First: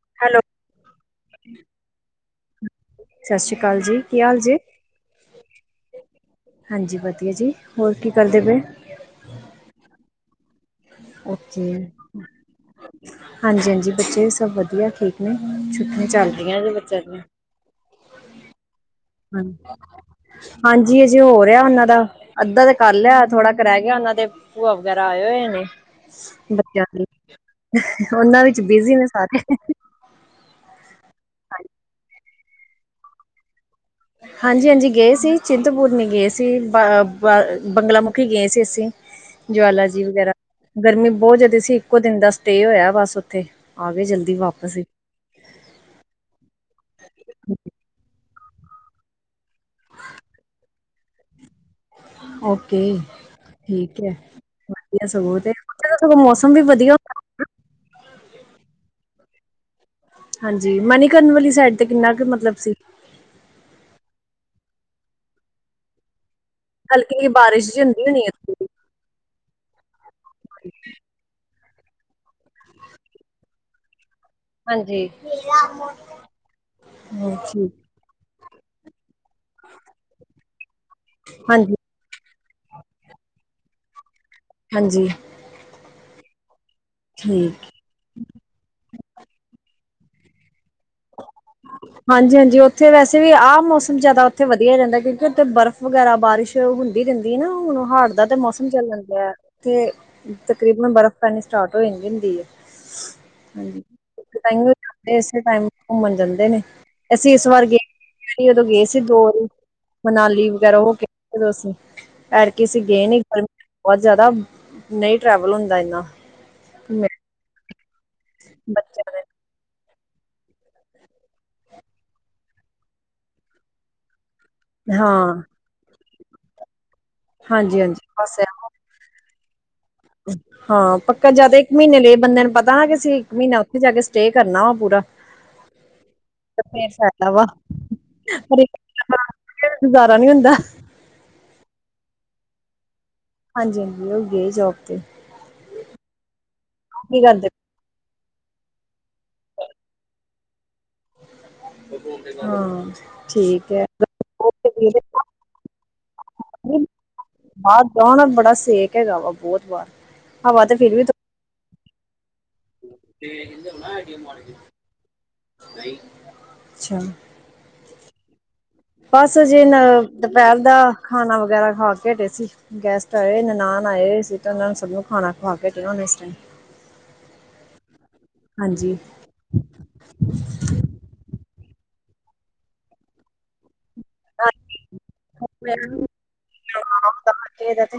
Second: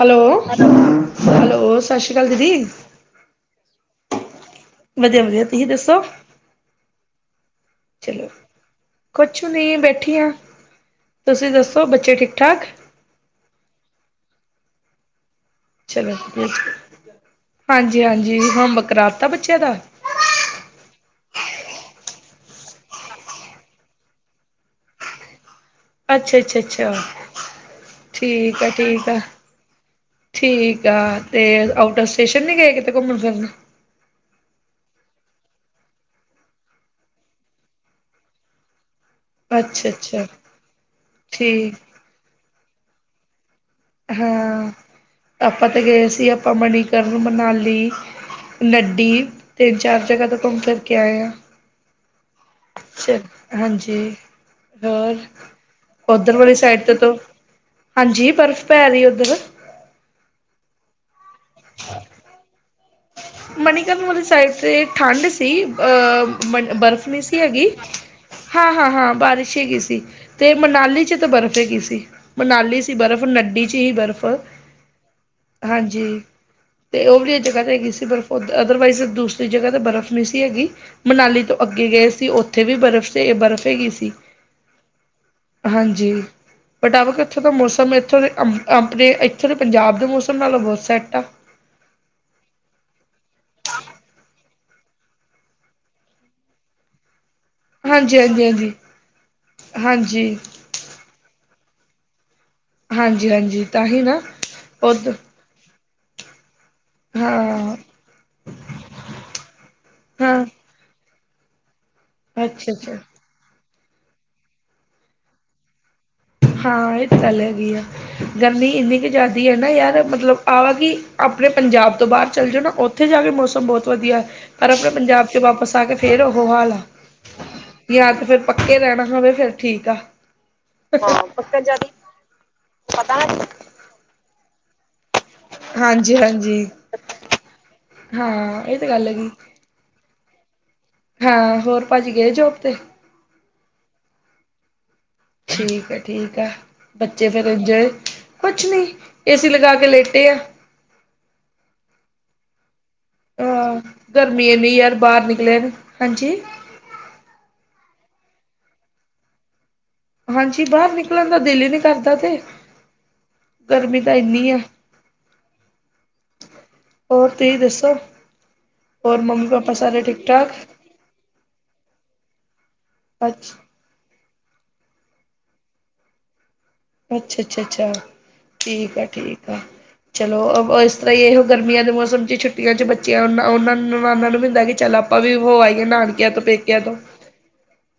Hello, hello ਸਤਿ ਸ਼੍ਰੀ ਅਕਾਲ ਦੀਦੀ। ਸਤਿ ਸ਼੍ਰੀ ਅਕਾਲ ਜੀ, ਕੀ ਹਾਲ ਜੀ ਵਧੀਆ ਵਧੀਆ ਤੁਸੀਂ ਦੱਸੋ? ਹਾਂਜੀ ਵਧੀਆ ਜੀ, ਹੋਰ ਕੀ ਚਲੋ ਕਰਦੇ ਪਏ? ਕੁਛ ਨਹੀਂ, ਬੈਠੀ ਆਂ। ਬੱਚੇ, ਠਾਕ? ਹਾਂਜੀ ਹਾਂਜੀ ਬੱਚੇ ਸਭ ਵਧੀਆ, ਠੀਕ ਛੁੱਟੀਆਂ ਚਲੋ ਚੱਲ ਰਹਿਆਂ ਹਜੇ ਬੱਚਿਆਂ ਦੀਆਂ। ਹਾਂਜੀ ਹਾਂਜੀ ਹੋਮ ਵੱਰਕ, ਰਾਤ ਹਾਂਜੀ। ਹਾਂਜੀ ਅਜੇ ਹੋ ਰਿਹਾ ਉਹਨਾਂ ਦਾ। ਅੱਧਾ ਤੇ ਕਰ ਲਿਆ ਥੋੜਾ ਕੁ ਰਹ ਗਿਆ ਉਹਨਾਂ ਦੇ ਭੂਆ ਵਗੈਰਾ ਆਏ ਹੋਏ ਨੇ। ਅੱਛਾ ਅੱਛਾ ਬੱਚਿਆਂ ਅੱਛਾ ਦੀ, ਉਹਨਾਂ ਵਿੱਚ ਠੀਕ ਆ ਬਿਜੀ ਨੇ ਠੀਕ ਆ। ਸਾਰੇ ਠੀਕ ਆ ਤੇ ਆਊਟ ਫ ਸਟੇਸ਼ਨ ਨੀ ਗਏ, ਕਿਤੇ ਘੁੰਮਣ ਫਿਰ ਹਾਂਜੀ -ਹਾਂਜੀ ਗਏ ਸੀ, ਚਿੰਤਪੂਰਨੀ ਗਏ ਸੀ, ਬ ਬ ਬੰਗਲਾਮੁਖੀ ਗਏ ਸੀ ਅਸੀਂ ਜਵਾਲਾ ਅੱਛਾ ਜੀ ਅੱਛਾ ਵਗੈਰਾ, ਗਰਮੀ ਬਹੁਤ ਜਿਆਦਾ ਸੀ। ਠੀਕ ਇੱਕੋ ਦਿਨ ਦਾ ਸਟੇ ਹੋਇਆ ਬੱਸ ਉੱਥੇ ਆ ਗਏ ਜਲਦੀ ਹਾਂ, ਵਾਪਸ ਹੀ ਆਪਾਂ ਤੇ ਗਏ ਸੀ ਆਪਾਂ ਮਨੀਕਰਨ, ਮਨਾਲੀ ਨੱਡੀ ਤਿੰਨ, ਚਾਰ ਜਗ੍ਹਾ ਤੋਂ ਘੁੰਮ ਫਿਰ ਕੇ ਆਏ ਆ ਅ [unintelligible] ਚਲ ਠੀਕ ਹੈ ਹਾਂਜੀ ਵਧੀਆ ਹੋਰ ਸਗੋਂ, ਤੇ ਸਗੋਂ ਉੱਧਰ ਮੌਸਮ ਵਾਲੀ ਵੀ ਸਾਈਡ ਵਧੀਆ ਤੇ ਤੋਂ ਹੁੰਦਾ। ਹਾਂਜੀ ਬਰਫ਼ ਪੈ ਰਹੀ ਉੱਧਰ ਹਾਂਜੀ। ਮਨੀਕਰਨ ਵਾਲੀ ਸਾਈਡ ਤੇ ਕਿੰਨਾ ਕੁ ਮਤਲਬ ਸੀ। ਮਨੀਕਰਨ ਵਾਲੀ ਸਾਈਡ ਤੇ ਠੰਡ ਸੀ, ਅਹ ਬਰਫ਼ ਹਲਕੀ ਨਹੀਂ ਜਿਹੀ ਸੀ ਹੈਗੀ ਬਾਰਿਸ਼ ਜਿਹੀ ਹੁੰਦੀ ਹੋਣੀ ਹੈ ਹਾਂ ਹਾਂ -ਹਾਂ ਬਾਰਿਸ਼ ਹੈਗੀ ਸੀ, ਤੇ ਮਨਾਲੀ ਚ ਤਾਂ ਬਰਫ਼ ਹੈਗੀ ਸੀ। ਮਨਾਲੀ ਸੀ ਬਰਫ਼, ਨਡੀ 'ਚ ਹੀ ਬਰਫ਼ ਹਾਂਜੀ। ਹਾਂਜੀ ਤੇ ਉਹ ਵੀ ਇਹ ਜਗ੍ਹਾ ਹਾਂਜੀ ਤੇ ਹੈਗੀ ਸੀ ਬਰਫ਼, ਪਰ ਅਦਰਵਾਈਜ਼ ਦੂਸ ਕਈ ਜਗ੍ਹਾ ਤੇ ਬਰਫ਼ ਨਹੀਂ ਸੀ ਹੈਗੀ, ਮਨਾਲੀ ਤੋਂ ਹਾਂਜੀ ਅੱਗੇ ਗਏ ਸੀ ਉੱਥੇ ਵੀ ਬਰਫ਼ ਸੀ ਬਰਫ਼ ਹੈਗੀ ਸੀ। ਹਾਂਜੀ ਹਾਂਜੀ ਬਟ ਇੱਥੋਂ ਦਾ ਠੀਕ ਮੌਸਮ ਇੱਥੋਂ ਦੇ ਅ ਆਪਣੇ ਇੱਥੇ ਦੇ ਪੰਜਾਬ ਦੇ ਮੌਸਮ ਨਾਲੋਂ ਬਹੁਤ ਸੈਟ ਆ। ਹਾਂਜੀ ਹਾਂਜੀ, ਉੱਥੇ ਵੈਸੇ ਵੀ ਆਹ ਮੌਸਮ ਜਿਆਦਾ ਉੱਥੇ ਵਧੀਆ ਹੀ ਰਹਿੰਦਾ, ਕਿਉਂਕਿ ਉੱਥੇ ਬਰਫ਼ ਵਗੈਰਾ ਬਾਰਿਸ਼ ਹੁੰਦੀ ਰਹਿੰਦੀ ਹੈ ਨਾ। ਹੁਣ ਹਾੜ ਹਾਂਜੀ ਦਾ ਤਾਂ ਹਾਂਜੀ ਮੌਸਮ ਹਾਂਜੀ ਚੱਲਾ ਜਾਂਦਾ ਹੈ, ਉੱਥੇ ਹਾਂਜੀ, ਤਕਰੀਬਨ ਬਰਫ਼ ਪੈਣੀ ਸਟਾਰਟ ਹੋ ਜਾਂਦੀ ਹੁੰਦੀ ਹੈ। ਹਾਂਜੀ ਹਾਂਜੀ ਤਾਂ ਹੀ ਨਾ ਉਦ ਐਸੇ ਟਾਇਮ ਘੁੰਮਣ ਜਾਂਦੇ ਨੇ। ਅਸੀਂ ਇਸ ਵਾਰ ਹਾਂ, ਗਏ ਉਦੋਂ ਗਏ ਸੀ ਦੋ ਵਾਰੀ, ਹਾਂ ਮਨਾਲੀ ਵਗੈਰਾ ਹੋ ਕੇ ਉਦੋਂ ਅਸੀ ਐਦਕੀ ਅੱਛਾ, ਅਸੀਂ ਅੱਛਾ ਗਏ ਨੀ, ਗਰਮੀ ਬਹੁਤ ਜ਼ਿਆਦਾ ਨਹੀਂ ਟਰੈਵਲ ਹੁੰਦਾ ਇਨਾ ਹਾਂ ਇਹ ਤੇ ਗੱਲ ਹੈਗੀ ਆ, ਗਰਮੀ ਇੰਨੀ ਕੁ ਬੱਚਿਆਂ ਦੇ ਜ਼ਿਆਦਾ ਨਾ ਯਾਰ, ਮਤਲਬ ਆ ਕਿ ਆਪਣੇ ਪੰਜਾਬ ਤੋਂ ਬਾਹਰ ਚੱਲ ਜਾਓ ਨਾ, ਉੱਥੇ ਜਾ ਕੇ ਮੌਸਮ ਬਹੁਤ ਵਧੀਆ ਪਰ ਅਪਣੇ ਪੰਜਾਬ ਚ ਹਾਂ ਵਾਪਿਸ ਆ ਕੇ ਫੇਰ ਉਹੋ ਹਾਲ ਆ, ਹਾਂਜੀ ਹਾਂਜੀ ਯਾਂ ਤੇ ਬਸ ਫਿਰ ਇਹੋ ਇਹ ਰਹਿਣਾ ਪਵੇ ਫ਼ਿਰ ਠੀਕ ਆ। ਹਾਂ ਪੱਕਾ ਜਾਂ ਤੇ ਪੱਕਣ ਇੱਕ ਜਾਦੀ ਮਹੀਨੇ ਲਈ ਬੰਦੇ ਨੂੰ ਪਤਾ, ਨਾ ਕਿ ਅਸੀ ਇਕ ਮਹੀਨਾ ਉੱਥੇ ਜਾ ਕੇ ਸਟੇਅ ਕਰਨਾ ਵਾ ਪੂਰਾ ਹਾਂਜੀ ਹਾਂਜੀ, ਫੇਰ ਫਾਇਦਾ ਵਾ ਹਾਂ ਇਹ ਤੇ ਗੱਲ ਹੈਗੀ। ਫੇਰ ਗੁਜ਼ਾਰਾ ਨੀ ਹੁੰਦਾ। ਹਾਂ ਹੋਰ ਭਾਜੀ ਗਏ ਜੋਬ ਤੇ। ਹਾਂਜੀ ਹਾਂਜੀ, ਉਹ ਗਏ ਜੋਬ ਤੇ। ਠੀਕ ਏ ਠੀਕ ਆ। ਉਹ ਕੀ ਬੱਚੇ ਫੇਰ ਕਰਦੇ ਇੰਜੋਏ, ਕੁਛ ਨੀ ਏ ਸੀ ਲਗਾ ਕੇ ਲੇਟੇ ਆ। ਹਾਂ ਠੀਕ ਅਹ ਹੈ ਗਰਮੀ ਇੰਨੀ ਯਾਰ ਬਾਹਰ ਨਿਕਲਿਆ ਨਹੀ, ਹਾਂਜੀ ਬਾਹਰ ਜਾੳ ਨਾ, ਬੜਾ ਸੇਕ ਹੈਗਾ ਵਾ ਬਹੁਤ ਬਾਹਰ ਹਾਂਜੀ, ਹਵਾ ਤੇ ਬਾਹਰ ਫਿਰ ਵੀ ਨਿਕਲਣ ਥੋ- ਦਾ ਦਿਲ ਹੀ ਨੀ ਕਰਦਾ ਤੇ ਗਰਮੀ ਤਾਂ ਇੰਨੀ ਆ ਅੱਛਾ। ਤੁਈ ਦੱਸੋ? ਹੋਰ ਬਸ ਮੰਮੀ ਅਜੇ ਪਾਪਾ ਨ ਸਾਰੇ ਠੀਕ ਠਾਕ ਦੁਪਹਿਰ ਦਾ ਖਾਣਾ ਵਗੈਰਾ ਖਾ ਕੇ ਹਟੇ ਸੀ। ਗੈਸਟ ਆਏ ਅੱਛ ਨਨਾਣ। ਆਏ ਹੋਏ ਸੀ ਤੇ ਉਹਨਾਂ ਨੂੰ ਸਭ ਨੂੰ ਖਾਣਾ ਖਵਾ ਕੇ ਹਟੀ ਅ ਹੁਣ ਇਸ ਟਾਇਮ। ਅੱਛਾ-ਅੱਛਾ-ਅੱਛਾ, ਠੀਕ ਹਾਂਜੀ ਆ-ਠੀਕ ਆ। ਚਲੋ ਇਸ ਤਰ੍ਹਾਂ ਹੀ ਇਹ ਗਰਮੀਆਂ ਦੇ ਮੌਸਮ 'ਚ ਛੁੱਟੀਆਂ ਚ ਬੱਚਿਆਂ ਉਹ ਉਹਨਾਂ ਨੂੰ ਨਾਨਾਂ ਨੂੰ ਵੀ ਹੁੰਦਾ ਕਿ ਚੱਲ ਆਪ ਆਪਾਂ ਵੀ ਹੋ ਆਈਏ ਨਾਨਕਿਆਂ ਤੋਂ ਪੇਕਿਆਂ ਤੋਂ। ਏਦਾ ਤੇ।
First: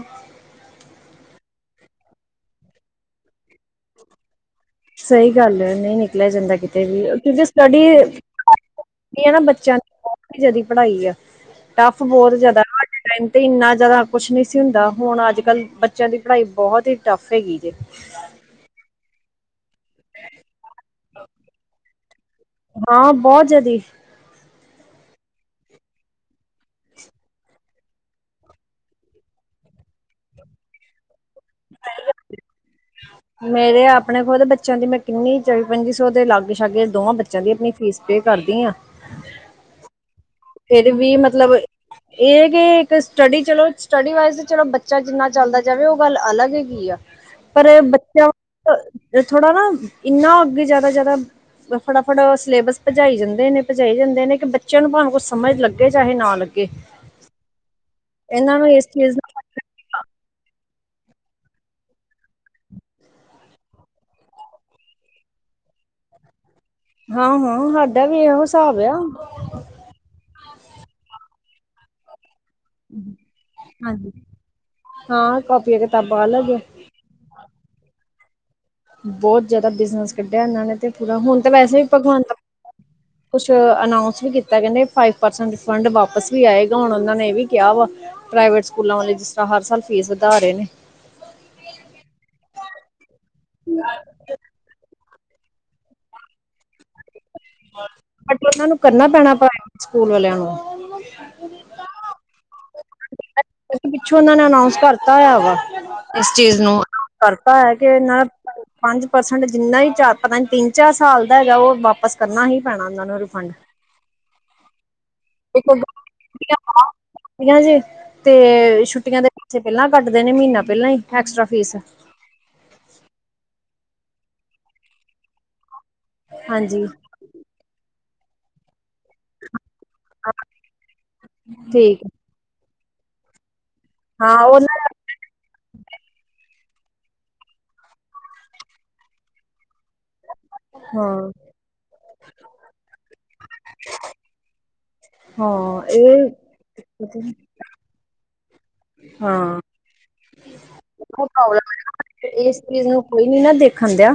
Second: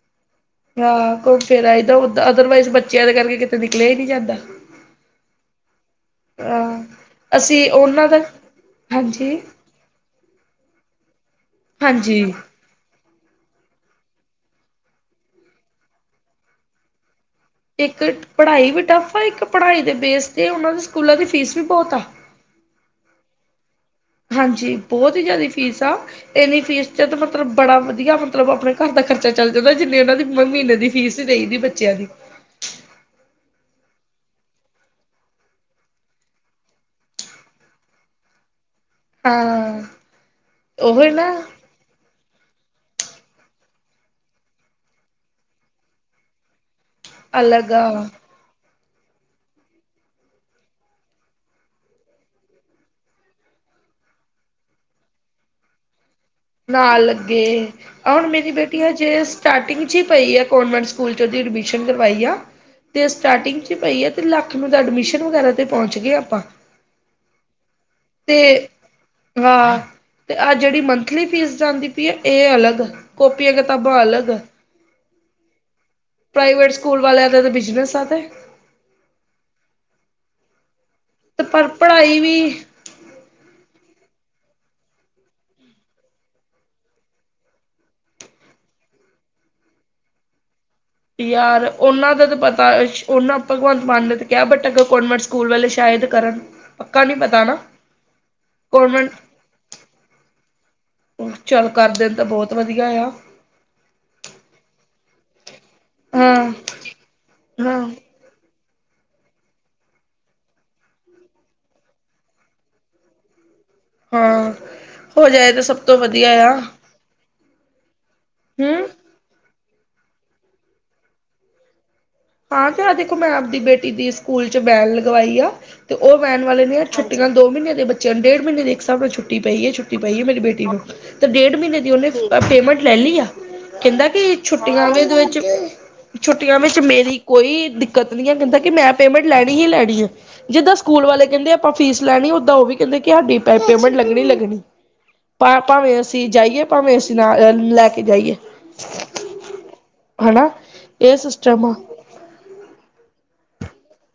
ਹਾਂ ਘੁੰਮ ਫੇਰ ਆਏਦਾ ਓਦਾ ਅਦਰਵਾਈਜ਼ ਬੱਚਿਆਂ ਦੇ ਕਰਕੇ ਕਿਤੇ ਨਿਕਲਿਆ ਹੀ ਨੀ ਜਾਂਦਾ। ਸਹੀ ਗੱਲ ਐ ਨਈ ਨਿਕਲਿਆ ਜਾਂਦਾ ਹਾਂ ਕਿਤੇ ਵੀ ਕਿਉਂਕਿ ਅਸੀਂ ਸਟਡੀ ਉਹਨਾਂ ਦਾ ਏ ਨਾ ਹਾਂਜੀ ਬੱਚਿਆਂ ਦੀ ਬਹੁਤ ਔਖੀ ਪੜ੍ਹਾਈ ਆ, ਟਫ ਹਾਂਜੀ ਬਹੁਤ ਜਿਆਦਾ ਨਾ ਟਾਇਮ ਤੇ ਇੰਨਾ ਜ਼ਿਆਦਾ ਕੁਛ ਨਹੀਂ ਸੀ ਹੁੰਦਾ। ਹੁਣ ਅੱਜ-ਕੱਲ੍ਹ ਬੱਚਿਆਂ ਦੀ ਪੜ੍ਹਾਈ ਬਹੁਤ ਹੀ ਟੱਫ ਹੈਗੀ। ਜੇ ਇੱਕ ਪੜ੍ਹਾਈ ਵੀ ਟੱਫ ਆ, ਇੱਕ ਪੜ੍ਹਾਈ ਦੇ ਬੇਸ ਤੇ ਉਹਨਾਂ ਦੇ ਸਕੂਲਾਂ ਦੀ ਫੀਸ ਵੀ ਬਹੁਤ ਆ। ਹਾਂ ਬਹੁਤ ਜ਼ਿਆਦੀ ਹਾਂਜ ਬੋਤ ਹੀ ਜ਼ਿਆਦੀ ਫੀਸ ਆ। ਇੰਨੀ ਫੀਸ ਚ ਮਤਲਬ ਬੜਾ ਵਧੀਆ ਮਤਲਬ ਅਪਣੇ ਘਰ ਦਾ ਖਰਚਾ ਚੱਲ ਜਾਂਦਾ, ਜਿੰਨੀ ਇਹਨਾਂ ਦੀ ਮਹੀਨੇ ਦੀ ਫੀਸ ਹੀ ਦਈ ਦੀ ਬੱਚਿਆਂ ਦੀ। [inaudible] ਮੇਰੇ ਆਪਣੇ ਖੁਦ ਬੱਚਿਆਂ ਦੀ ਮੈਂ ਕਿੰਨੀ ਚੌਵੀ-ਪੰਜੀ ਸੌ ਤੇ ਲਗੇ ਛਾਗੇ ਦੋਵਾਂ ਬੱਚੇਆਂ ਤੇ ਮੈਂ ਵੀ ਆਪਣੀ ਫੀਸ ਪੇ ਕਰਦੀ ਆਂ। ਹਾਂ। ਫੇਰ ਉਹੀ ਵੀ ਨਾ ਮਤਲਬ ਇਹ ਕੇ ਏਕ ਸਟੱਡੀ ਚਲੋ ਸਟੱਡੀ ਵਾਈਜ਼ ਚਲੋ ਬੱਚਾ ਜਿੰਨਾ ਚੱਲਦਾ ਜਾਵੇ, ‌ਉਹ ਗੱਲ ਅਲੱਗ ਹੈਗੀ ਆ। ਪਰ ਅਲੱਗ ਆ ਬੱਚਾ ਥੋੜਾ ਨਾ ਇਨਾ ਅੱਗੇ ਜਿਆਦਾ-ਜਿਆਦਾ ਫਟਾਫਟ ਸਲੇਬਸ ਭਜਾਈ ਜਾਂਦੇ ਨੇ, ‌ਭਜਾਈ ਜਾਂਦੇ ਨੇ ਕਿ ਬੱਚਿਆਂ ਨੂੰ ਪਾਵੇ ਕੁਛ ਸਮਝ ਲਗੇ ਚਾਹੇ ਨਾ ਲਗੇ। ਨਾ ਲਗੇ। ਹੁਣ ਮੇਰੀ ਨੂੰ ਬੇਟੀ ਇਸ ਚੀਜ਼ ਹਜੇ ਦਾ ਸਟਾਰਟਿੰਗ ਤੇ ਚ ਹੀ ਪਈ ਆ ਕਾਨਵੈਂਟ ਸਕੂਲ ਚ ਉਹਦੀ ਐਡਮਿਸ਼ਨ ਕਰਵਾਈ ਆ। ਤੇ ਸਟਾਰਟਿੰਗ ਚ ਪਈ ਏ ਤੇ ਲੱਖ ਨੂੰ ਤਾਂ ਐਡਮਿਸ਼ਨ ਵਗੈਰਾ ਤੇ ਪਹੁੰਚ ਗਏ ਆਪਾਂ। ਹਾਂ-ਹਾਂ ਸਾਡਾ ਵੀ ਤੇ ਇਹੋ ਹਿਸਾਬ ਆ। ਹਾਂ ਤੇ ਆਹ ਜਿਹੜੀ ਮੰਥਲੀ ਫੀਸ ਜਾਂਦੀ ਪਈ ਏ ਇਹ ਅਲੱਗ ਕੋਪੀਆਂ ਕਿਤਾਬਾ ਹਾਂਜੀ ਅਲਗ, ਹਾਂ ਕਾਪੀਆਂ ਕਿਤਾਬਾਂ ਅਲੱਗ ਆ, ਪ੍ਰਾਈਵੇਟ ਸ ਸਕੂਲ ਵਾਲਿਆਂ ਦਾ ਤੇ ਬਿਜ਼ਨਸ ਆ ਤੇ। ਬਹੁਤ ਜ਼ਿਆਦਾ ਬਿਜਨਸ ਕੱਢਿਆ ਇਹਨਾਂ ਨੇ ਤੇ ਪੂਰਾ ਹੁਣ ਤੇ ਵੈਸੇ ਵੀ ਭਗਵੰਤ ਕੁਛ ਅਨਾਊਂਸ ਵੀ ਕੀਤਾ। ਕਹਿੰਦੇ ਫਾਈਵ ਪਰਸੈਂਟ ਰਿਫੰਡ ਵਾਪਸ ਵੀ ਆਏਗਾ ਹੁਣ ਉਹਨਾਂ ਨੇ ਇਹ ਵੀ ਕਿਆ ਵਾ। ਪ੍ਰਾਈਵੇਟ ਸਕੂਲਾਂ ਵਾਲੇ ਜਿਸ ਤਰ੍ਹਾਂ ਹਰ ਸਾਲ ਫੀਸ ਵਧਾ ਰਹੇ ਨੇ। ਯਾਰ ਉਹਨਾਂ ਦਾ ਤਾਂ ਪਤਾ ਸ਼ ਉਹਨਾਂ ਭਗਵੰਤ ਮਾਨ ਨੇ ਤੇ ਕਿਆ ਬਟ ਅਗੋ ਕੋਨਵੇਂਟ ਸਕੂਲ ਵਲੇ ਸ਼ਾਇਦ ਕਰਨ, ਪੱਕਾ ਨੀ ਪਤਾ। ਨਾ ਅਗੇ ਉਹਨਾ ਨੂੰ ਕਰਨਾ ਕਨਵੈਂਟ ਪੈਣਾ। ਪ੍ਰਾਈਵੇਟ ਸਕੂਲ ਵਾਲਿਆਂ ਨੂੰ। ਚੱਲ ਕਰ ਦੇਣ ਤਾਂ ਬਹੁਤ ਵਧੀਆ ਆ। ਕਿਉਂਕਿ ਪਿੱਛੋਂ ਉਹਨਾਂ ਨੇ ਅਨਾਊਸ ਕਰਤਾ ਹੋਆ ਵਾ, ਇਸ ਹਾਂ, ਚੀਜ਼ ਨੂੰ ਕਰਤਾ ਹੋਇਆ ਕਿ ਹਾਂ, ਇਹਨਾਂ ਪੰਜ ਪਰਸੈਂਟ ਜਿੰਨਾ ਈ ਚਾ ਪਤਾ ਤਿੰਨ ਚਾਰ ਸਾਲ ਦਾ ਹੈਗਾ। ਉਹ ਵਾਪਿਸ ਕਰਨਾ ਹੀ ਪੈਣਾ ਉਹਨਾਂ ਨੂੰ ਰਿਫੰਡ। ਹਾਂ, ਹੋ ਜਾਏ ਤਾਂ ਸਭ ਤੋਂ ਵਧੀਆ ਆ। ਤਿਆ ਜੇ ਤੇ ਹਮ ਛੁੱਟੀਆਂ ਦੇ ਪਿੱਛੇ ਪਹਿਲਾਂ ਕੱਟ ਦੇ ਨੇ ਮਹੀਨਾ ਪਹਿਲਾਂ ਹੀ ਐਕਸਟਰਾ ਫੀਸ। ਹਾਂ ਤੇ ਅਹ ਦੇਖੋ ਮੈਂ ਆਪਦੀ ਬੇਟੀ ਦੀ ਸਕੂਲ ਚ ਬੈਨ ਲਗਵਾਈ ਆ ਤੇ ਉਹ ਵੈਨ ਵਾਲੇ ਨੇ ਹਾਂਜੀ ਛੁਟ ਅੱਜ-ਕੱਲ ਦੇ ਦੋ ਮਹੀਨੇ ਦੇ ਬੱਚਿਆਂ ਨੂੰ ਡੇਢ ਮਹੀਨੇ ਇੱਕ ਹਿਸਾਬ ਨਾਲ ਛੁੱਟੀ ਪਈ ਐ ਛੁੱਟ ਟੀ ਪਈ ਆ ਮੇਰੀ ਬੇਟੀ ਨੂੰ ਤੇ ਡੇਢ ਮਹੀਨੇ ਦੀ ਠੀਕ ਉਹਨੇ ਪੇਮੈਂਟ ਲੈ ਲੀ ਆ। ਕਹਿੰਦਾ ਹਾਂ ਕਿ ਉਹਨਾਂ ਦਾ ਛੁੱਟੀਆਂ ਦੇ ਵਿਚ, ਛੁੱਟੀਆਂ ਵਿੱਚ ਮੇਰੀ ਕੋਈ ਦਿੱਕਤ ਨੀ ਆ ਕਹਿੰਦਾ ਕਿ ਮੈਂ ਪੇਮੈਂਟ ਲੈਣੀ ਹੀ ਲੈਣੀ ਆ। ਜਿੱਦਾਂ ਸਕੂਲ ਵਾਲੇ ਹਾਂ ਕਹਿੰਦੇ ਆ। ਆਪਾਂ ਫੀਸ ਲੈਣੀ, ਓਦਾ ਉਹ ਵੀ ਕਹਿੰਦੇ ਕਿ ਸਾਡੀ ਪ ਪੇਮੈਂਟ ਲੱਗਣੀ-ਲੱਗਣੀ। ਭਾ ਹਾਂ ਭਾਵੇਂ ਅਸੀਂ ਇਹ ਜਾਈਏ, ਭਾਵੇਂ ਅਸੀਂ ਪਤਾ ਨੀ ਨਾ ਲ ਲੈ ਕੇ ਜਾਈਏ। ਹਾਂ ਹਨ ਇਹ ਉਹ ਸਿਸਟਮ ਪ੍ਰੋਬਲਮ ਆ ਹੈ ਇਸ ਚੀਜ਼ ਨੂੰ ਕੋਈ ਨੀ ਨਾ ਦੇਖਣ ਦਿਆਂ।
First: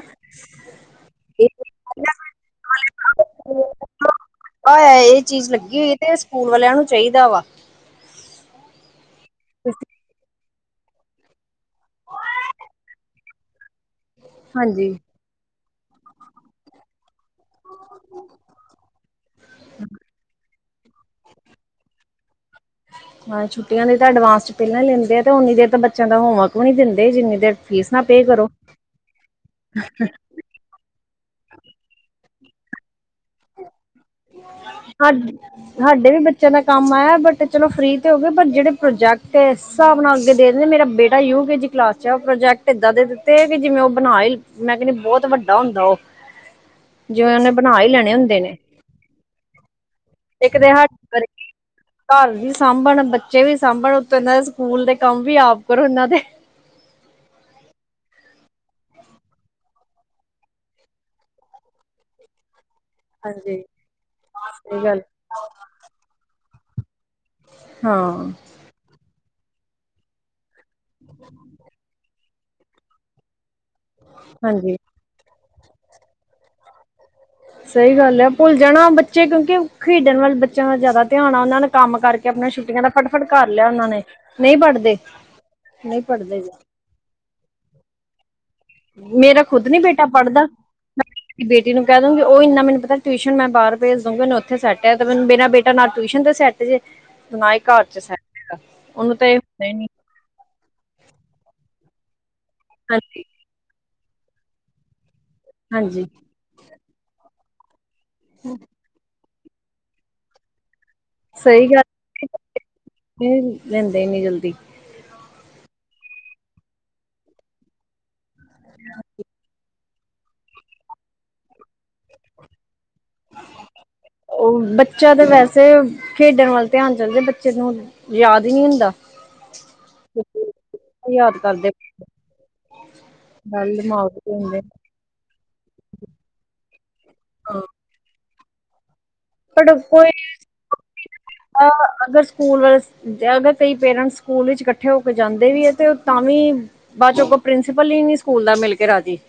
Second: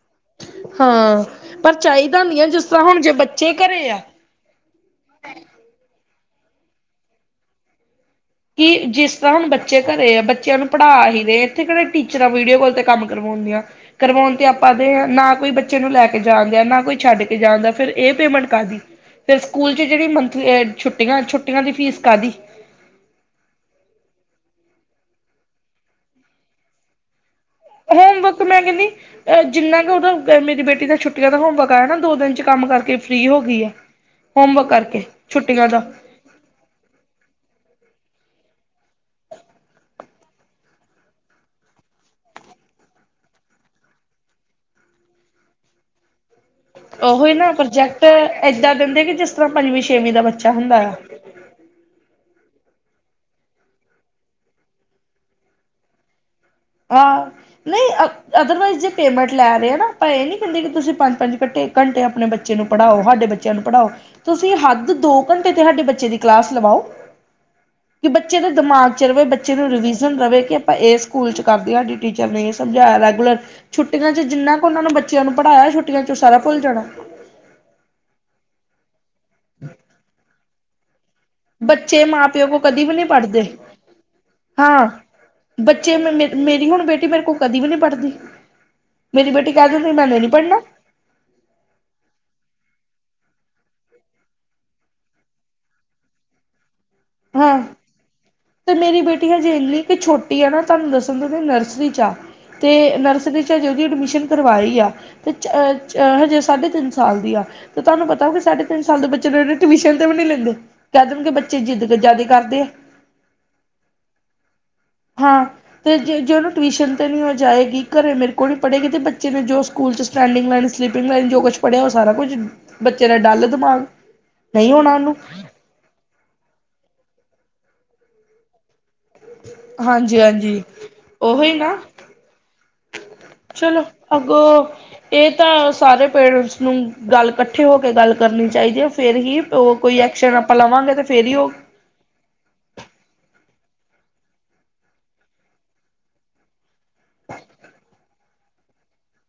ਹਾਂ ਪਰ ਚਾਹੀਦਾ ਨ ਆ ਜਿਸ ਤਰ੍ਹਾਂ ਹੁਣ ਜੇ ਬੱਚੇ ਘਰੇ ਆ ਆ ਇਹ ਚੀਜ਼ ਲੱਗੀ ਹੋਈ ਤੇ ਸਕੂਲ ਵਾਲਿਆਂ ਨੂੰ ਚਾਹੀਦਾ ਵਾ। ਕਿ, ਜਿਸ ਤਰ੍ਹਾਂ ਹੁਣ ਬੱਚੇ ਘਰੇ ਆ ਬੱਚਿਆਂ ਨੂੰ ਪੜ੍ਹਾ ਹੀ ਦੇ, ਇੱਥੇ ਕਿਹੜੇ ਟੀਚਰਾਂ ਵੀਡੀਓ ਕਲ ਤੇ ਕੰਮ ਕਰਵਾਉਂ ਦੀਆਂ ਕਰਵਾਉਣ ਤੇ ਆਪਾਂ ਦੇ ਹਾਂਜੀ ਹ ਨਾ ਕੋਈ ਬ ਬੱਚੇ ਨੂੰ ਲੈ ਕੇ ਜਾਣ ਦ ਨਾ ਕੋਈ ਛੱਡ ਕੇ ਜਾਣ ਦਾ ਫਿਰ ਇਹ ਪੇਮੈਂਟ ਕਾਹਦੀ ਫਿਰ ਸਕੂਲ ਚ ਜਿਹੜੀ ਮੰਥਲੀ ਛੁੱਟੀਆਂ, ਛੁੱਟੀਆਂ ਦੀ ਫੀਸ ਕਾਹਦੀ। ਹਾਂ, ਛੁਟੀਆਂ ਦੇ ਤਾਂ ਐਡਵਾਂਸ ਚ ਪਹਿਲਾਂ ਹੀ ਲੈਂਦੇ ਆ। ਤੇ ਉਓਨੀ ਦੇਰ ਤਾਂ ਬੱਚਿਆਂ ਦਾ ਹੋਮਵਰਕ ਵੀ ਨਹੀਂ ਦਿੰਦੇ ਜਿੰਨੀ ਦੇਰ ਫੀਸ ਨਾ ਪੇ ਹੋਮਵਰਕ ਕਰੋ ਮੈਂ ਕਹਿੰਦੀ, ਅਹ ਜਿੰਨਾ ਕੁ ਉਹਦਾ ਪਰ ਮੇਰੀ ਬੇਟੀ ਦਾ ਛੁੱਟੀਆਂ ਦਾ ਹੋਮਵਰਕ ਆਇਆ ਨਾ ਦੋ ਦਿਨ ਚ ਕੰਮ ਕਰਕੇ ਫ੍ਰੀ ਹੋ ਗੀ ਆ। ਹੋਮਵਰਕ ਕਰਕੇ, ਛੁੱਟੀਆਂ ਦਾ। ਬਚਿਆ ਕੰਮ ਆਇਆ, ਬਟ ਚਲੋ ਫ੍ਰਰੀ ਤੇ ਹੋ ਗਏ ਪਰ ਜਿਹੜੇ ਪ੍ਰੋਜੈਕਟ ਏ ਇਸ ਹਿਸਾਬ ਨਾਲ ਅੱਗੇ ਦੇ ਦਿੰਦੇ ਮੇਰਾ ਬੇਟਾ ਯੂਕੇਜੀ ਕਲਾਸ ਚ, ਉਹ ਪ੍ਰੋਜੈਕਟ ਏਦਾਂ ਦੇ ਦਿੱਤੇ ਕਿ ਜਿਵੇਂ ਉਹ ਬਣਾ ਈ ਮੈਂ ਕਹਿੰਦੀ ਬਹੁਤ ਵੱਡਾ ਹੁੰਦਾ ਉਹ। ਉਹੀ ਜਿਵੇਂ ਨਾ ਉਹਨੇ ਬਣਾ ਹੀ ਪ੍ਰੋਜੈਕਟ ਲੈਣੇ ਹੁੰਦੇ ਨੇ ਏਦਾਂ ਦਿੰਦੇ, ਕਿ ਜਿਸ ਤਰ੍ਹਾਂ ਪੰਜਵੀਂ ਛੇਵੀਂ ਦਾ ਬੱਚ ਇੱਕ ਤੇ ਹੈਲਪ ਕਰਨੀ। ਘਰ ਵੀ ਸਾਂਭਣ, ਬੱਚੇ ਵੀ ਸਾਂਭਣ ਉਤੋਂ ਇਹਨਾਂ ਦੇ ਸਕੂਲ ਦੇ ਕੰਮ ਵੀ ਆਪ ਕਰੋ ਇਹਨਾਂ ਦੇ। ਆ। ਨਈ ਅਦਰਵਾਈਜ਼ ਜੇ ਪੇਮੈਂਟ ਲੈ ਰਹੇ ਆ ਨਾ, ਅਪਾ ਇਹ ਨੀ ਕਹਿੰਦੇ ਕਿ ਤੁਸੀਂ ਪੰਜ-ਪੰਜ ਘੰਟੇ, ਏਕ ਘੰਟੇ ਆਪਣੇੇ ਬਚ ਬੱਚੇ ਨੂੰ ਪੜ੍ਹਾਓ ਹਾਡੇ ਬੱਚਿਆਂ ਹਾਂਜੀ ਨੂੰ ਪੜ੍ਹਾਓ। ਤੁਸੀਂ ਸਹੀ ਹੱਦ ਗੱਲ ਦੋ ਘੰਟੇ ਤੇ ਸਾਡੇ ਬੱਚੇ ਦੀ ਕਲਾਸ ਲਵਾਓ। ਕਿ ਹਾਂ ਬੱਚੇ ਨੂੰ ਦਿਮਾਗ ਚ ਰਹੇ। ਬੱਚੇ ਨੂੰ ਰਿਵਿਜ਼ਨ ਰਹੇ ਕਿ ਆਪਾਂ ਇਹ ਸਕੂਲ ਚ। ਕਰਦੇ ਟੀਚਰ ਨੇ ਇਹ ਸਮਝਾਇਆ ਰੈਗੂਲਰ ਛੁੱਟੀਆਂ ਚ ਜਿੰਨਾ ਕੁ ਹਾਂਜੀ ਉਹਨਾ ਨੂੰ ਬੱਚਿਆਂ ਨੂੰ ਪੜ੍ਹਾਇਆ ਛੁੱਟ ਚਚ ਸਾਰਾ ਭੁੱਲ ਜਾਣਾ। ਸਹੀ ਗੱਲ ਹੈ। ਭੁੱਲ ਜਾਣਾ ਬੱਚੇ, ਕਿਉਂਕਿ ਖੇਡਣ ਵੱਲ ਬੱਚਿਆਂ ਦਾ ਜ਼ਿਆਦਾ ਧਿਆਣਾ ਉਹਨਾਂ ਨੇ ਕੰਮ ਬੱਚੇ ਮਾਂ ਕਰਕੇ, ਪਿਓ ਆਪਣੀਆਂ ਕੋਲ ਛੁੱਟੀਆਂ ਕਦੀ ਦਾ ਵੀ ਨਹੀਂ ਫਟਾਫਟ ਪੜ੍ਹਦੇ ਕਰ ਲਿਆ ਉਹਨਾਂ ਨੇ ਨਹੀਂ ਪੜਦੇ ਬੱਚੇੇ ਮੇਰੀ ਹੁਣ ਬੇਟੀ ਮੇਰੇ ਕੋਲ ਕਦੀ ਵੀ ਨਹੀਂੀ ਪੜ੍ਹਦੀ। ਮੇਰੀ ਮੇਰਾ ਬੇਟੀ ਖੁਦ ਕਹਿ ਨੀ ਦਿੰਦੀ ਬੇਟਾ ਮੈਨੇ ਨਹੀਂ ਪੜ੍ਹਦਾ। ਪੜ੍ਹਨਾ ਬੇਟੀ ਨੂੰ ਕਹਿ ਦੂੰਗੀ, ਉਹ ਇੰਨਾ ਮੈਨੂੰ ਪਤਾ ਟਿਊਸ਼ਨ ਮੈਂ ਬਾਹਰ ਭੇਜ ਦੂੰਗੀ ਮਨੂੰ ਉੱਥੇ ਸੈਟ ਹੈ। ਤੇ ਮੇਰਾ ਬੇਟਾ ਨਾ ਟਿਊਸ਼ਨ ਤੇ ਸੈਟ ਜੇ। ਹੀ ਹਾਂ ਘਰ ਚ ਸ ਤੇ ਮੇਰੀ ਬੇਟੀ ਹਜੇ, ਇੰਨੀ ਕੁ ਛੋਟੀ ਆ ਨਾ ਤੁਹਾਨੂੰ ਦੱਸਣ ਦਦੇ ਨਰਸਰੀ ਚ ਆ ਤੇ ਹਾਂਜੀ ਨਰਸਰੀ ਹਜੇ, ਉਹਦੀ ਐਡਮਿਸ਼ਨ ਕਰਵਾਈ ਆ--ਅਤੇ ਹਾਂਜੀ ਹਜੇ ਸਾਢੇ ਤਿੰਨ ਸਾਲ ਦੀ ਆ ਤੇ ਤੁਹਾਨੂੰ ਪਤਾ ਕਿ ਸਾਢੇ ਤਿੰਨ ਸਾਲ ਦੇ ਬੱਚੇ ਟਿਊਸ਼ਨ ਤੇ ਵੀ ਨਹੀਂੀ ਲੈਂਦੇ ਕਹਿ ਦੇਣਗੇ ਬੱਚੇ ਜਿੱਦ ਜ਼ਿਆਦਾ ਕਰਦੇ ਆ ਤੇ ਨਹੀ, ਲੈਂਦੇ ਇਨੀ ਜਲਦੀ ਹਾਂ ਅਤੇ ਜੇ ਜੇ ਉਹਨੂੰ ਟਿਊਸ਼ਨ 'ਤੇ ਨਹੀਂ ਹੋ ਜਾਏਗੀ ਘਰ ਮੇਰੇ ਕੋਲ ਨਹੀਂ ਪੜ੍ਹੇਗੀ ਅਤੇ ਬੱਚੇ ਨੂੰ ਜੋ ਸਕੂਲ ਕ' ਸਟੈਂਡਿੰਗ ਲਾਈਨ, ਸਲਪਿੰਗ ਲਾਈਨ ਜੋ ਕੁਛ ਪੜਿਆ ਉਹ ਸਾਰ ਕੁਛ ਬੱਚੇ ਦਾ ਡੱਲ ਦਿਮਾਗ ਨਹੀਂ ਹੋਣਾ ਉਹਨੂੰ ਫ ਖੇਡਣ ਵੱਲ ਧਿਆਨ ਚੱਲਦੇ ਬੱਚੇ ਨੂੰ ਯਾਦ ਹੀ ਨਹੀਂ ਹੁੰਦਾ ਹਾਂਜੀ, ਹਾਂਜੀ ਯਾਦ ਓਹੀ ਕਰਦੇ ਨਾ ਗੱਲ ਚਲੋ ਦਿਮਾਗ ਤੇ ਹੁੰਦੇ ਅੱਗੇ ਇਹ ਤਾਂ ਸਾਰੇ ਪੇਰੈਂਟਸ ਨੂੰ ਗੱਲ ਇਕੱਠੇ ਹੋ ਕੇ ਗੱਲ ਕਰਨੀ ਚਾਹੀਦੀ ਹੈ। ਫੇਿਰ ਹੀ ਬ ਉਹ ਕੋਈ ਐਕਸ਼ਨ ਆਪਾਂ ਲਵਾਂਗੇ ਤੇ ਫੇਰ ਹੀ ਉਹ ਅਗਰ ਸਕੂਲ ਵਾਲੇ ਅਗਰ ਕਈ ਪੇਰੈਂਟਸ ਸਕੂਲ ਵਿੱਚ ਇਕੱਠੇ ਹੋ ਕੇ ਜਾਂਦੇ ਵੀ ਹੈ ਤੇ ਤਾਂ ਵੀ ਬਾਅਦ ਚੋਂ ਕੋ ਪ੍ਰਿੰਸੀਪਲ ਹੀ ਨੀ ਸਕੂਲ ਦਾ ਮਿਲ ਕੇ ਰਾਜ਼ੀ।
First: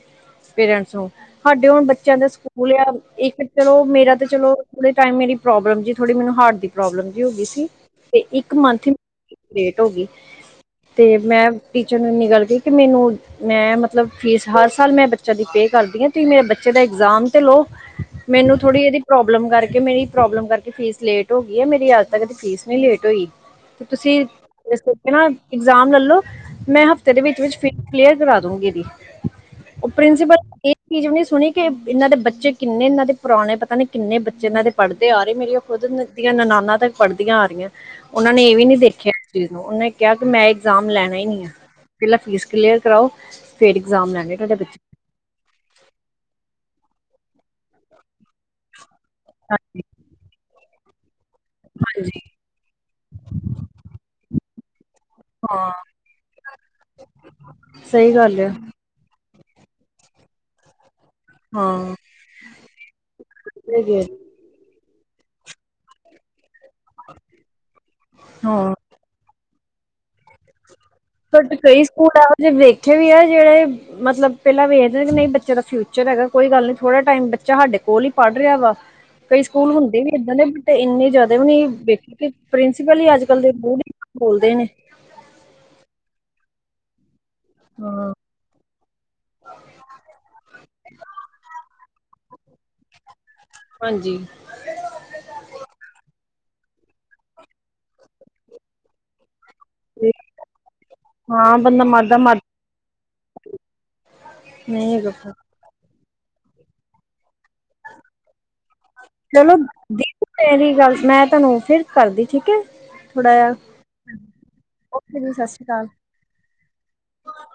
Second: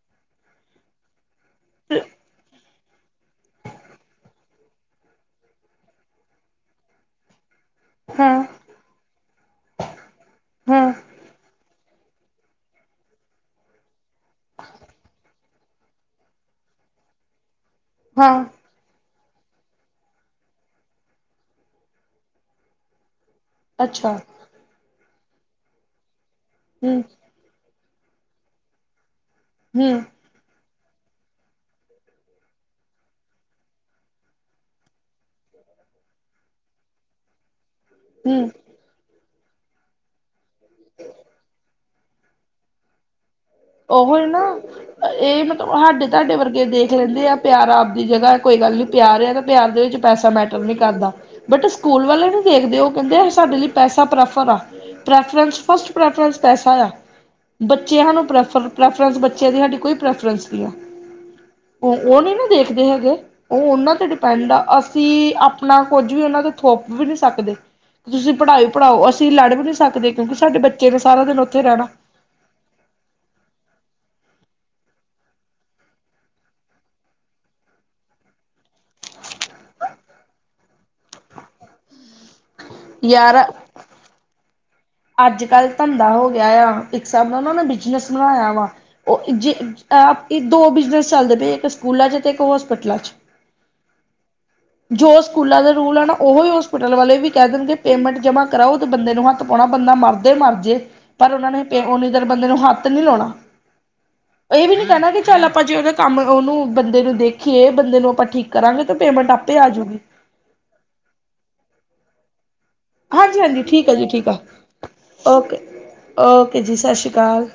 ਪੇਰੈਂਟਸ ਨੂੰ ਸਾਡੇ ਹੁਣ ਬੱਚਿਆਂ ਦਾ ਸਕੂਲ ਆ ਇੱਕ ਚਲੋ ਮੇਰਾ ਤਾਂ ਚਲੋ ਥੋੜੇ ਟਾਈਮ ਮੇਰੀ ਪ੍ਰੋਬਲਮ ਜੀ ਥੋੜੀ ਮੈਨੂੰ ਹਾਰਟ ਦੀ ਪ੍ਰੋਬਲਮ ਜੀ ਹੋ ਗਈ ਸੀ ਤੇ ਹਾਂ ਇੱਕ ਮੰਥ ਲੇਟ ਹੋ ਗਈ। ਹਾਂ। ਅਤੇ ਮੈਂ ਟੀਚਰ ਨੂੰ ਇੰਨੀ ਗੱਲ ਕਹੀ ਕਿ ਮੈਨੂੰ ਮੈਂ ਮਤਲਬ ਫੀਸ ਹਰ ਸਾਲ ਮੈਂ ਬੱਚਿਆਂ ਦੀ ਪੇ ਕਰਦੀ ਹਾਂ। ਤੁਸੀਂ ਮੇਰੇ ਬੱਚੇ ਦਾ ਇਗਜ਼ਾਮ ਤੇ ਲਓ ਹਾਂ ਮੈਨੂੰ ਥੋੜੀ ਏਹਦੀ ਪ੍ਰੋਬਲਮ ਕਾਰ ਕੇ ਮੇਰੀ ਪ੍ਰੋਬਲਮ ਕਾਰਕੇ ਫੀਸ ਲੇਟ ਹੋ ਗਈ ਏ, ਮੇਰੀ ਆਜ ਤ ਕਦੀ ਫੀਸ ਨੀ ਲੇਟ ਹੋਈ, ਅੱਛਾ ਤੂਸੀ ਇਸ ਕਾਰਕੇ ਨਾ ਇਗਜ਼ਾਮ ਲੈਲੋ, ਮੈਂ ਹੂੰ ਹਫ਼ਤੇ ਦੇ ਵਿਚ- ਵਿਚ ਫੀਸ ਕਲੀਅਰ ਕਰਾ ਦੂਂਗੀ ਏਦੀ। ਓ ਹੂੰ ਪ੍ਰਿੰਸੀਪਲ ਏਕ ਚੀਜ ਵੀ ਨੀ ਸੁਣੀ ਕਿ, ਏਨਾਂ ਦੇ ਬੱਚੇ ਕਿੰਨੇ ਏਨਾਂ ਦੇ ਪੁਰਾਣੇ, ਪਤਾ ਨੀ ਕਿੰਨੇ ਬ ਜਿਨਾਂ ਦੇ ਪੜਦੇ ਆ ਰੇ। ਮੇਰੀਆਂ ਖੁਦ ਦੀਆਂ ਨਨਾਨਾ ਤਕ ਪੜਦੀਆਂ ਆ ਰੀਆਂ। ਓਨਾਂ ਨੇ ਹੂੰ ਏ ਵੀ ਨੀ ਦੇਖੇਆ ਉਨੇ ਕੇਆ ਕਿ ਮੈਂ ਇਗਜ਼ਾਮ ਲੈਣਾ ਹੀ ਨੀ ਆ, ਪਹਿਲਾਂ ਫੀਸ ਕਲੀਅਰ ਕਰਾਓ ਫੇਰ ਇਗਜ਼ਾਮ ਲੈਣਗੇ ਤੂਆਡੇ ਬੱਚੇ ਏ ਮਤਲਬ ਹਾਡੇ ਤੂਆਡੇ ਵਰਗੇ ਦੇਖ ਲੈਂਦੇ ਆ ਪਿਆਰ ਆਪਦੀ ਜਗਾ। ਕੋਈ ਗੱਲ ਨੀ ਪਿਆਰ ਆ ਤੇ, ਪਿਆਰ ਹਾਂਜੀ ਦੇ ਵਿਚ ਪੈਸਾ ਮੈਟਰ ਨੀ ਕਰਦਾ। ਬਟ ਏ ਸਕੂਲ ਹਾਂਜੀ ਵਾਲੇ ਨੇ ਦੇਖਦੇ ਉਹ ਕਹਿੰਦੇ ਸਾਡੇ ਲਈ ਪੈਸਾ ਪ੍ਰੈਫਰ ਆ। ਪ੍ਰੈਫਰਸ ਹਾਂ ਫਸਟ ਪ੍ਰੈਫਰੈਂਸ ਪੈਸਾ ਆ ਬੱਚਿਆਂ ਸਹੀ ਨੂੰ ਗੱਲ ਪ੍ਰੈ ਹੈ ਪ੍ਰੈਫਰੈਂਸ ਬੱਚਿਆਂ ਦੀ ਸਾਡੀ ਕੋਈ ਪ੍ਰੈਫਰੈਂਸ ਨਹੀਂ ਆ? ਹਾਂ ਉਹ ਉਹ ਨਹੀਂ ਨਾ ਦੇਖਦੇ ਹੈਗੇ ਉਹ ਇਹ ਉਹਨਾਂ ਵੀ ਹੈ। ਤੇ ਡੀ ਪੈਂਡ ਆ। ਅਸੀਂ ਆਪਣਾ ਕੁੱਝ ਵੀ ਉਹਨਾਂ ਤੋਂ ਥੋਪ ਵੀ ਨਹੀਂ ਸਕਦੇ ਤੁਸੀਂ ਪੜ੍ਹਓ ਹਾਂ ਪੜਾਓ ਅਸੀਂ ਸੀ ਲੜ ਵੀ ਨਹੀਂ ਸਕਦੇ ਕਿਉਂਕਿ ਸਾਡੇ ਬੱਚੇ ਨੇ ਸਾਰਾ ਦਿਨ ਤੁਹਾਡੇ ਉੱਥੇ ਕਈ ਰਹਿਣਾ ਸਕੂਲ ਆ ਉਹ ਜੇ ਦੇਖੇ ਵੀ ਆ ਜਿਹੜਾ ਮਤਲਬ ਪਹਿਲਾਂ ਵੇਖਦੇ ਕਿ ਨਹੀਂ ਬੱਚੇ ਦਾ ਫਿਊਚਰ ਹੈਗਾ। ਕੋਈ ਗੱਲ ਨਹੀਂ ਥੋੜਾ ਟਾਈਮ ਬੱਚਾ ਹਾਡੇ ਕੋਲ ਹੀ ਪੜ੍ਹ ਰਿਹਾ ਵਾ। ਕਈ ਸਕੂਲ ਹੁੰਦੇ ਵੀ ਏਦਾਂ ਦੇ ਬਟ ਇੰਨੇ ਜ਼ਿਆਦਾ ਵੀ ਨੀ ਵੇਖੇ। ਕਿ ਪ੍ਰਿੰਸੀਪਲ ਹੀ ਅੱਜ, ਕੱਲ ਯਾਰ ਦੇ [inaudible] ਹੀ ਬੋਲਦੇ ਨੇ ਅੱਜ ਕੱਲ੍ਹ ਧੰਦਾ ਹੋ ਗਿਆ। ਆ ਇੱਕ ਹਿਸਾਬ ਨਾਲ ਉਹਨਾਂ ਨੇ ਬਿਜਨਸ ਹਾਂ ਬਣਾਇਆ ਵਾ। ਓ ਜੇ ਆ ਦੋ ਬਿਜਨਸ ਚਲਦੇ ਪਏ। ਇਕ ਸਕੂਲਾ 'ਚ ਤੇ, ਇਕ ਹੋਸਪਿਟਲਾਂ ਚ। ਹਾਂਜੀ। ਜੋ ਸਕੂਲਾਂ ਦਾ ਰੂਲ ਐ ਨਾ, ਓਹੋ ਹੋਸਪਿਟਲ ਵਾਲੇ ਵੀ ਕੇਹ ਦੇਨਗੇ, ਪੇਮੈਂਟ ਜਮਾਂ ਕਰਾਓ ਤੇ ਬੰਦੇ ਨੂੰ ਹੱਥ ਭੋਣਾ ਬੰਦਾ ਮਰਦੇ ਮਰਜੇ, ਪਰ ਓਨਾ ਹਾਂ ਨੇ ਬੰਦਾ ਉਨੀ ਮਰਦਾ ਦੇਰ ਮਰ ਬੰਦੇ ਨੂੰ ਹੱਥ ਨੀ ਲੋਣਾ। ਏ ਵੀ ਨੀ ਨਹੀਂ ਕੈਣਾ ਹੈਗਾ ਕਿ ਫਿਰ। ਚੱਲ ਅਪਾਂ ਜੇ ਓਜਾ ਕੰਮ ਓਨੂੰ, ਬੰਦੇ ਨੂੰ ਦੇਖੀਏ, ਬੰਦੇ ਨੂੰ ਆਪਾਂ ਠੀਕ ਕਰਾਂਗੇ ਤੇ ਪੇਮੈਂਟ ਚਲੋ ਆਪੇ ਆਜੂਗੀ ਦੀਪ ਤੇਰੀ ਗ [inaudible] ਮੈਂ ਤੂਆਨੂੰ ਫਿਰ ਕਰਦੀ, ਠੀਕ ਐ? ਹਾਂਜੀ, ਹਾਂਜੀ ਠੀਕ ਆ ਜੀ, ਠੀਕ ਆ ਜੀ ਸਤਿ ਓਕੇ, ਸ਼੍ਰੀ ਅਕਾਲ ਓਕੇ ਜੀ, ਸਸ਼੍ਰੀ ਕਾਲ।